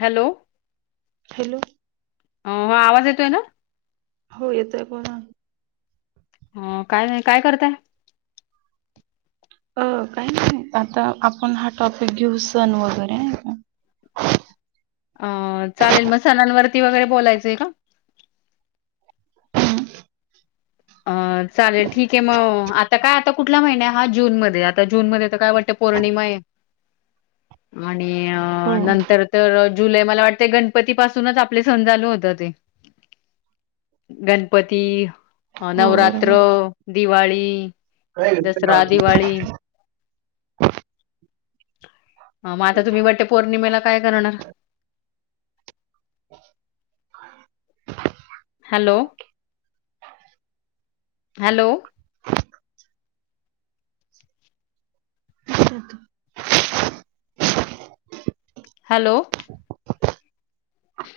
Hello hello हो ह आवाज येतोय ना? हो येतोय बोला ना. ह काय नाही काय करताय. अ काही नाही आता आपण हा टॉपिक घेऊ सण वगैरे आहे का [inaudible] अ चालेल मग सणांणवरती वगैरे बोलायचंय का? हम अ, चालेल ठीक आहे. मग आता काय आता कुठला महिना हा जून मध्ये आता जून मध्ये तर काय वटपौर्णिमा आहे. [unintelligible] आणि अ हो नंतर तर जुलै मला वाटते. गणपती पासूनच आपले सण चालू होत ते गणपती, हो नवरात्र, बरोबर दिवाळी, दसरा, दिवाळी ह मग आता तुम्ही वटपौर्णिमेला काय करणार? [inaudible] हॅलो हॅलो [inaudible] हॅलो ह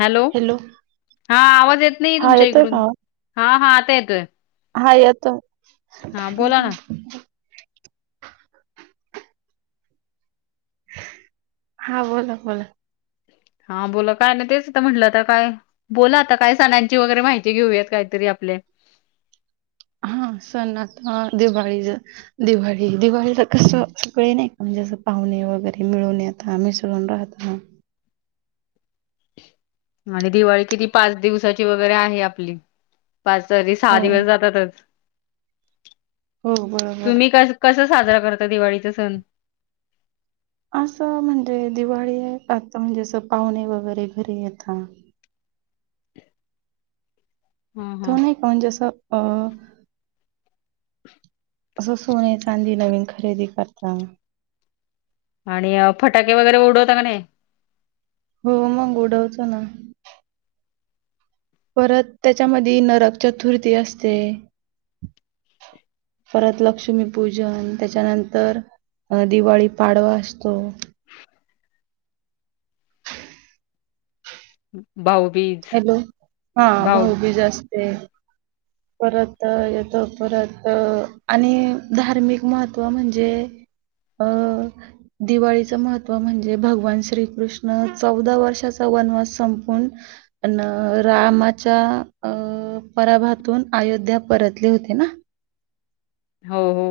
हॅलो हा आवाज येत नाही. हा तुमच्या येतोय का इकडून आवाज? हा हा येतोय हा येतो हा बोला ना हा बोला, बोला हा बोला काय ना तेच म्हटलं, आता काय बोला आता काय सणांची वगैरे माहिती घेऊयात काहीतरी आप आपले [unintelligible] हा सण आता दिवाळी दिवाळी दिवाळीच कस सगळे नाही का म्हणजे पाहुणे वगैरे मिळून येता मिसळून राहता. आणि दिवाळी किती पाच दिवसाची वगैरे आहे आपली. पाच तरी सहा हो दिवस जातातच, हो बरोबर तुम्ही क कस साजरा करता दिवाळीचा सण? असं म्हणजे दिवाळी आहे आता म्हणजे असं पाहुणे वगैरे घरी येता ह ह तो नाही का म्हणजे असं अ असं सोने चांदी नवीन खरेदी करता. आणि फटाके वगैरे उडवत का नाही? हो मग उडवतो ना, परत त्याच्यामध्ये नरक चतुर्थी असते. परत लक्ष्मीपूजन त्याच्यानंतर अ दिवाळी पाडवा असतो. भाऊ भाऊबीज हॅलो हा भाऊबीज असते. परत येतो परत आणि धार्मिक महत्त्व म्हणजे, अ दिवाळीचं महत्व म्हणजे भगवान श्रीकृष्ण चौदा वर्षाचा वनवास संपवून रामाच्या अ पराभात तुन अयोध्या परतले होते ना, हो हो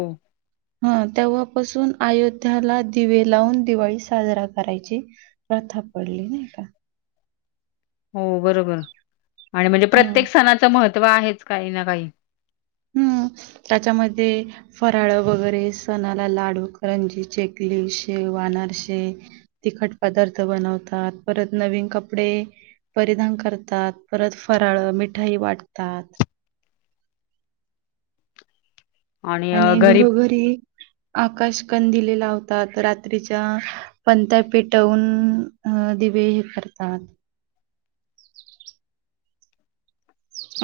हा तेव्हापासून अयोध्याला दिवे लावून दिवाळी साजरा करायची प्र था पडली नाही का. हो, बरोबर आणि म्हणजे हां. प्रत्येक सणाचं महत्व आहेच, काही ना काही. हम्म. त्याच्यामध्ये फराळ वगैरे सणाला लाडू, करंजी, चेकली- शेव, अनारसे, तिखट पदार्थ बनवतात, परत नवीन कपडे परिधान करतात, परत फराळ मिठाई वाटतात. अ, आणि घरी घरोघरी आकाश कंदीले लावतात, रात्रीच्या पणत्या पेटवून अं दिवे हे कर तात.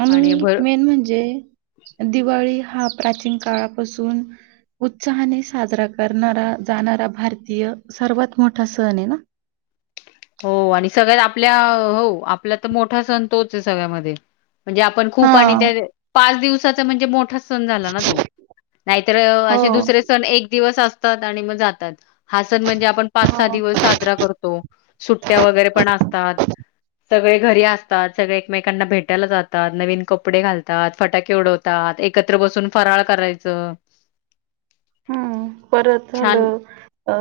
आणि मेन म्हणजे, दिवाळी हा प्राचीन काळापासून उत्साहाने साजरा करणारा जाणारा, भारतीय सर्वात मोठा सण आहे ना? [inaudible] हो आणि सगळ्यात आपल्या हो आपला तर मोठा सण तोच आहे सगळ्यामध्ये. म्हणजे आपण खूप आणि हां. त्या पाच दिवसाचा म्हणजे मोठा सण झाला ना तो, नाहीतर हो, असे दुसरे सण एक दिवस असतात आणि मग जातात. हा सण म्हणजे, आपण पाच सहा हो. दिवस साजरा करतो, सुट्ट्या वगैरे पण असतात. सगळे घरी असतात, सगळे एकमेकांना भेटायला जातात, नवीन कपडे घालतात, फटाके उडवतात. एकत्र बसून फराळ करायचं हम्म परत छान झालं अ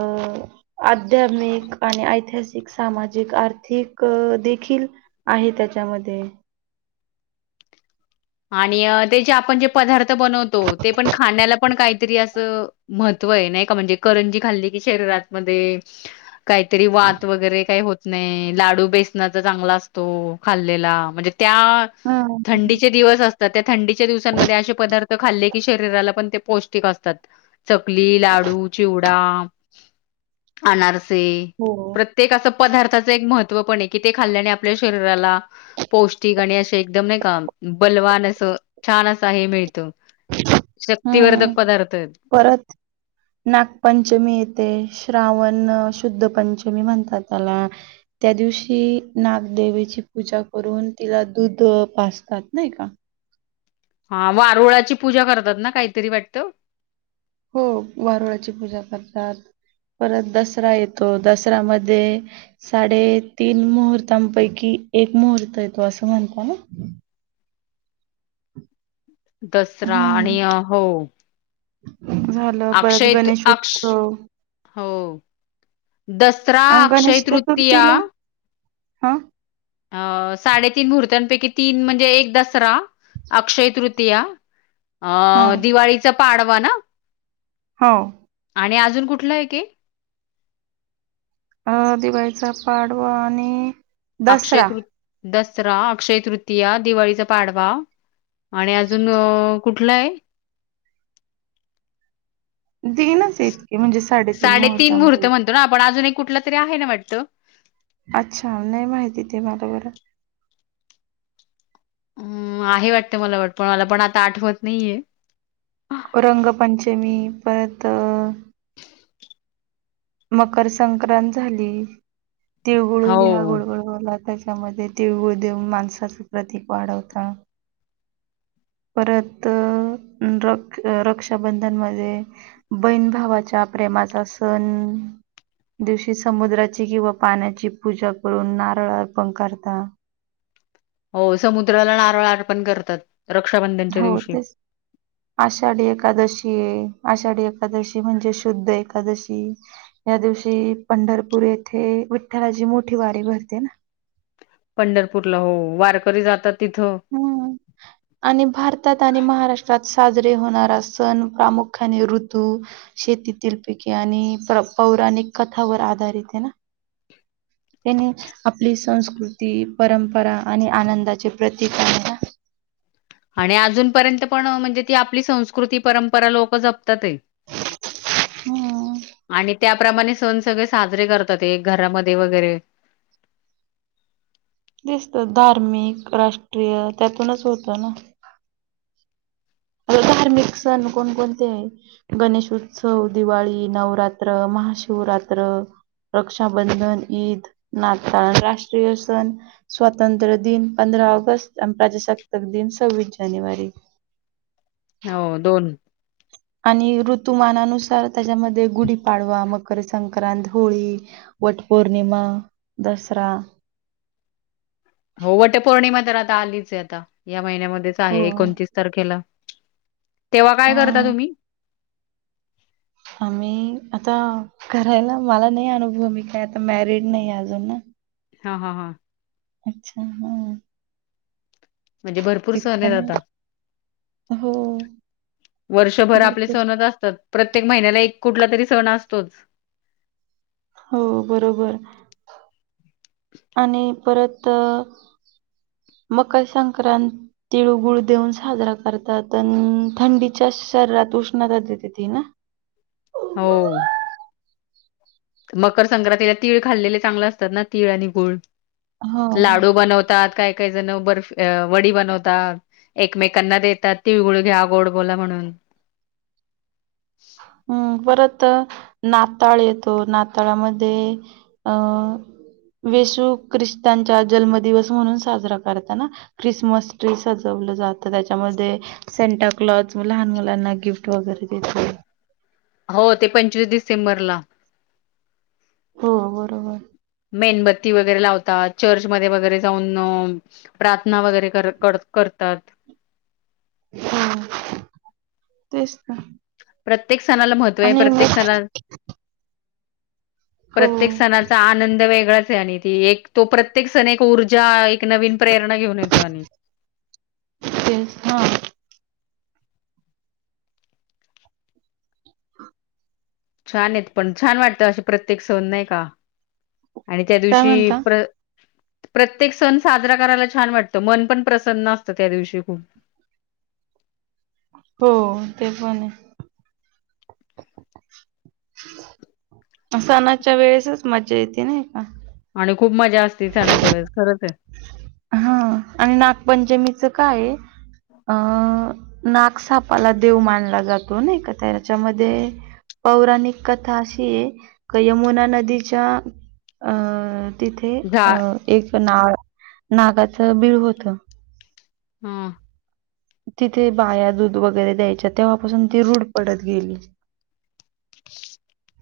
आध्यात्मिक आणि ऐतिहासिक, सामाजिक, आर्थिक देखील आहे त्याच्यामध्ये. आणि त्याचे आपण जे पदार्थ बनवतो, ते पण खाण्याला पण काहीतरी असं मह त्व आहे नाही का म्हणजे करंजी खाल्ली की शरीरामधे काहीतरी वात वगैरे काही होत नाही. लाडू बेसनाच चांगला असतो खाल्लेला म्हणजे त्या हं. थंडीचे दिवस असतात, त्या थंडीच्या दिवसांमध्ये असे पदार्थ खाल्ले की शरीरात ला पण ते पौष्टिक असतात. चकली, लाडू, चिवडा अनारसे हो. प्रत्येक असं पदार्थाचं एक महत्त्व पण आहे की, ते खाल्ल्याने आपल्या शरीराला पौष्टिक आणि असे एकदम नाही का बलवान अस छान असं हे मिळत, शक्तिवर्धक हं. पदार्थ आहेत परत नागपंचमी येते, श्रावण शुद्ध पंचमी म्हणतात त्याला, त्यादिवशी नागदेवीची पूजा करून तिला दूध पाजतात नाही का? हा वारुळाची पूजा करतात ना, काहीतरी वाटत? हो वारुळाची पूजा करतात. परत दसरा येतो, दसर्यामधे साडेतीन मुहूर्तांपैकी एक मुहूर्त येतो, असं म्हणता ना? दसरा हम्म आणि अ हो. झालं परत अक्षय- गणेश अक्ष- उत्सव हो दसरा अक्षय तृतीया हा? अ साडेतीन मुहर्तापैकी तीन म्हणजे, एक दसरा अक्षय तृतीया, अं.. हां दिवाळीचा पाडवा ना, हो. आणि अजून कुठलं आहे की? अ दिवाळीचा पाडवा आणि अक्षय दसरा तृती- दसरा, अक्षयतृतीया, दिवाळीचा पाडवा, आणि अजून कुठलं आहे? तीनच इतके म्हणजे साडेतीन मुहूर्त मुहूर्तांपैकी म्हणतो ना आपण, अजून एक कुठला तरी आहे ना वाटत? अच्छा नाही माहिती, ते मला बरं. हम् आहे वाटत, मला वाट मला पण आता आठवत नाहीये. तर मकर संक्रांत झाली तिळगुळ हो घ्या गोड गोड बोला मध्ये तिळगुळ देऊन माणसाचं प्रतीक वाढवत परत र रक्षाबंधन मध्ये बहीण भावाच्या प्रेमाचा सण दिवशी समुद्राची किंवा पाण्याची पूजा करून नारळ अर्पण करतात हो समुद्राला नारळा अर्पण करतात रक्षाबंधनच्या हो दिवशी तेच आषाढी एकादशी आहे आषाढी एकादशी म्हणजे शुद्ध एकादशी या दिवशी पंढरपूर येथे विठ्ठलाची मोठी वारी भरते ना पंढरपूरला हो वारकरी जातात. तिथं. हम्म आणि भारतात आणि महाराष्ट्रात साजरे होणारा सण प्रामुख्याने ऋतू शेतीतील पिके आणि अनेक कथावर आधारित आहे ना त्यांनी आपली संस्कृती परंपरा आणि आनंदाचे प्रतीक आहे आणि अजूनपर्यंत पण म्हणजे ती आपली संस्कृती परंपरा लोक जपतातच हम् आणि त्याप्रमाणे सण सगळे साजरे करतात एक घरामध्ये वगैरे दिसत धार्मिक राष्ट्रीय त्यातूनच होतं ना [inaudible] धार्मिक सण कोणकोणते आहे? गणेशोत्सव दिवाळी नवरात्र महाशिवरात शिवरात्र रक्षाबंधन ईद नाताळ राष्ट्रीय सण स्वातंत्र्य दिन पंधरा पंधरा ऑगस्ट प्रजासत्ताक दिन आणि सव्वीस जानेवारी हो दोन आणि ऋतुमानानुसार त्याच्यामध्ये, गुढीपाडवा मग मकरसंक्रांत, होळी, वट पौर्णिमा, दसरा, [inaudible] हो वट पौर्णिमा तर आता आलीच हे आता या महिन्यामध्येच, हो आहे एकोणतीस तारखेला. तेव्हा काय करता हा तुम्ही? आम्ही आता करायला मला नाही अनुभूव मी काय आता मॅरिड नाही अजून ना, हा हा हा. अच्छा हम्म. म्हणजे भरपूर सण हेत आता. हो वर्षभर आपले भरपूर सणज असतात. प्रत्येक महिन्याला, एक कुठला तरी सण असतोच. हो बरोबर. आणि परत अ मकर संक्रांत तिळगुळ देऊन साजरा करतात थंडीच्या [inaudible] शरीरात उष्णता देती ती ना. हो. मकर संक्रांतीला तीळ खाल्लेले चांगले असतात ना तीळ आणि गुळ. हो लाडू बनवतात काय. काही जण बर्फ वडी बनवतात एकमेकांना देतात तिळगुळ घ्या गोड बोला म्हणून. ह. परत नाताळ येतो नाताळामध्ये अ. येशू ख्रिस्तचा जन्मदिवस म्हणून साजरा करतना ख्रिसमस ट्री सजव जात त्याच्यामध्ये सेटा कलॉथ लहान मुलांना गिफ्ट वगैरे देते. हो ते पंचवीस डिसेंबरला. हो बरोबर. मेणबत्ती वगैरे लावतात. चर्चमध्ये वगैरे जाऊन प्रार्थना वगैरे कर करतात. हम तेच तं. प्रत्येक सणाला महत्त्व आहे. प्रत्येक सणा हो प्रत्येक सणाचा आनंद वेगळाच आहे. आणि ती एक तो प्रत्येक सण एक ऊर्जा एक नवीन प्रेरणा घेऊन येतो. आणि तेच हा छान आहेत पण. छान वाटतं असे प्रत्येक सन नाही का? आणि त्या काय दिवशी म्हणता प्र प्रत्येक सण साजरा करायला छान वाटतं. मन पण प्रसन्न असतं त्या दिवशी खूप. हो ते पण आहे. सणाच्या वेळेसच मज्जा येते नाही का? आणि खूप मजा असते. सणाच्या वेळेस खरच. हा आणि नागपंचमीच काय अ नागसापाला देव मानला जातो नाही का त्याच्यामध्ये पौराणिक कथा अशी आहे यमुना नदीच्या अं तिथे झा अ एक ना नागाच बीळ होत. हम. तिथे बाया दूध वगैरे द्यायच्या तेव्हापासून ती रूढ पडत गेली. [inaudible]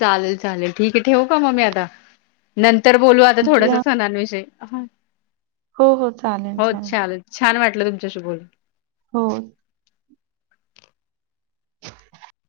चालेल चालेल ठीक आहे ठेवू का मग मी आता? नंतर बोलू आता थोडसा म्हटलं सणांविषयी. हो ल छान वाटलं तुमच्याशी बोल हो.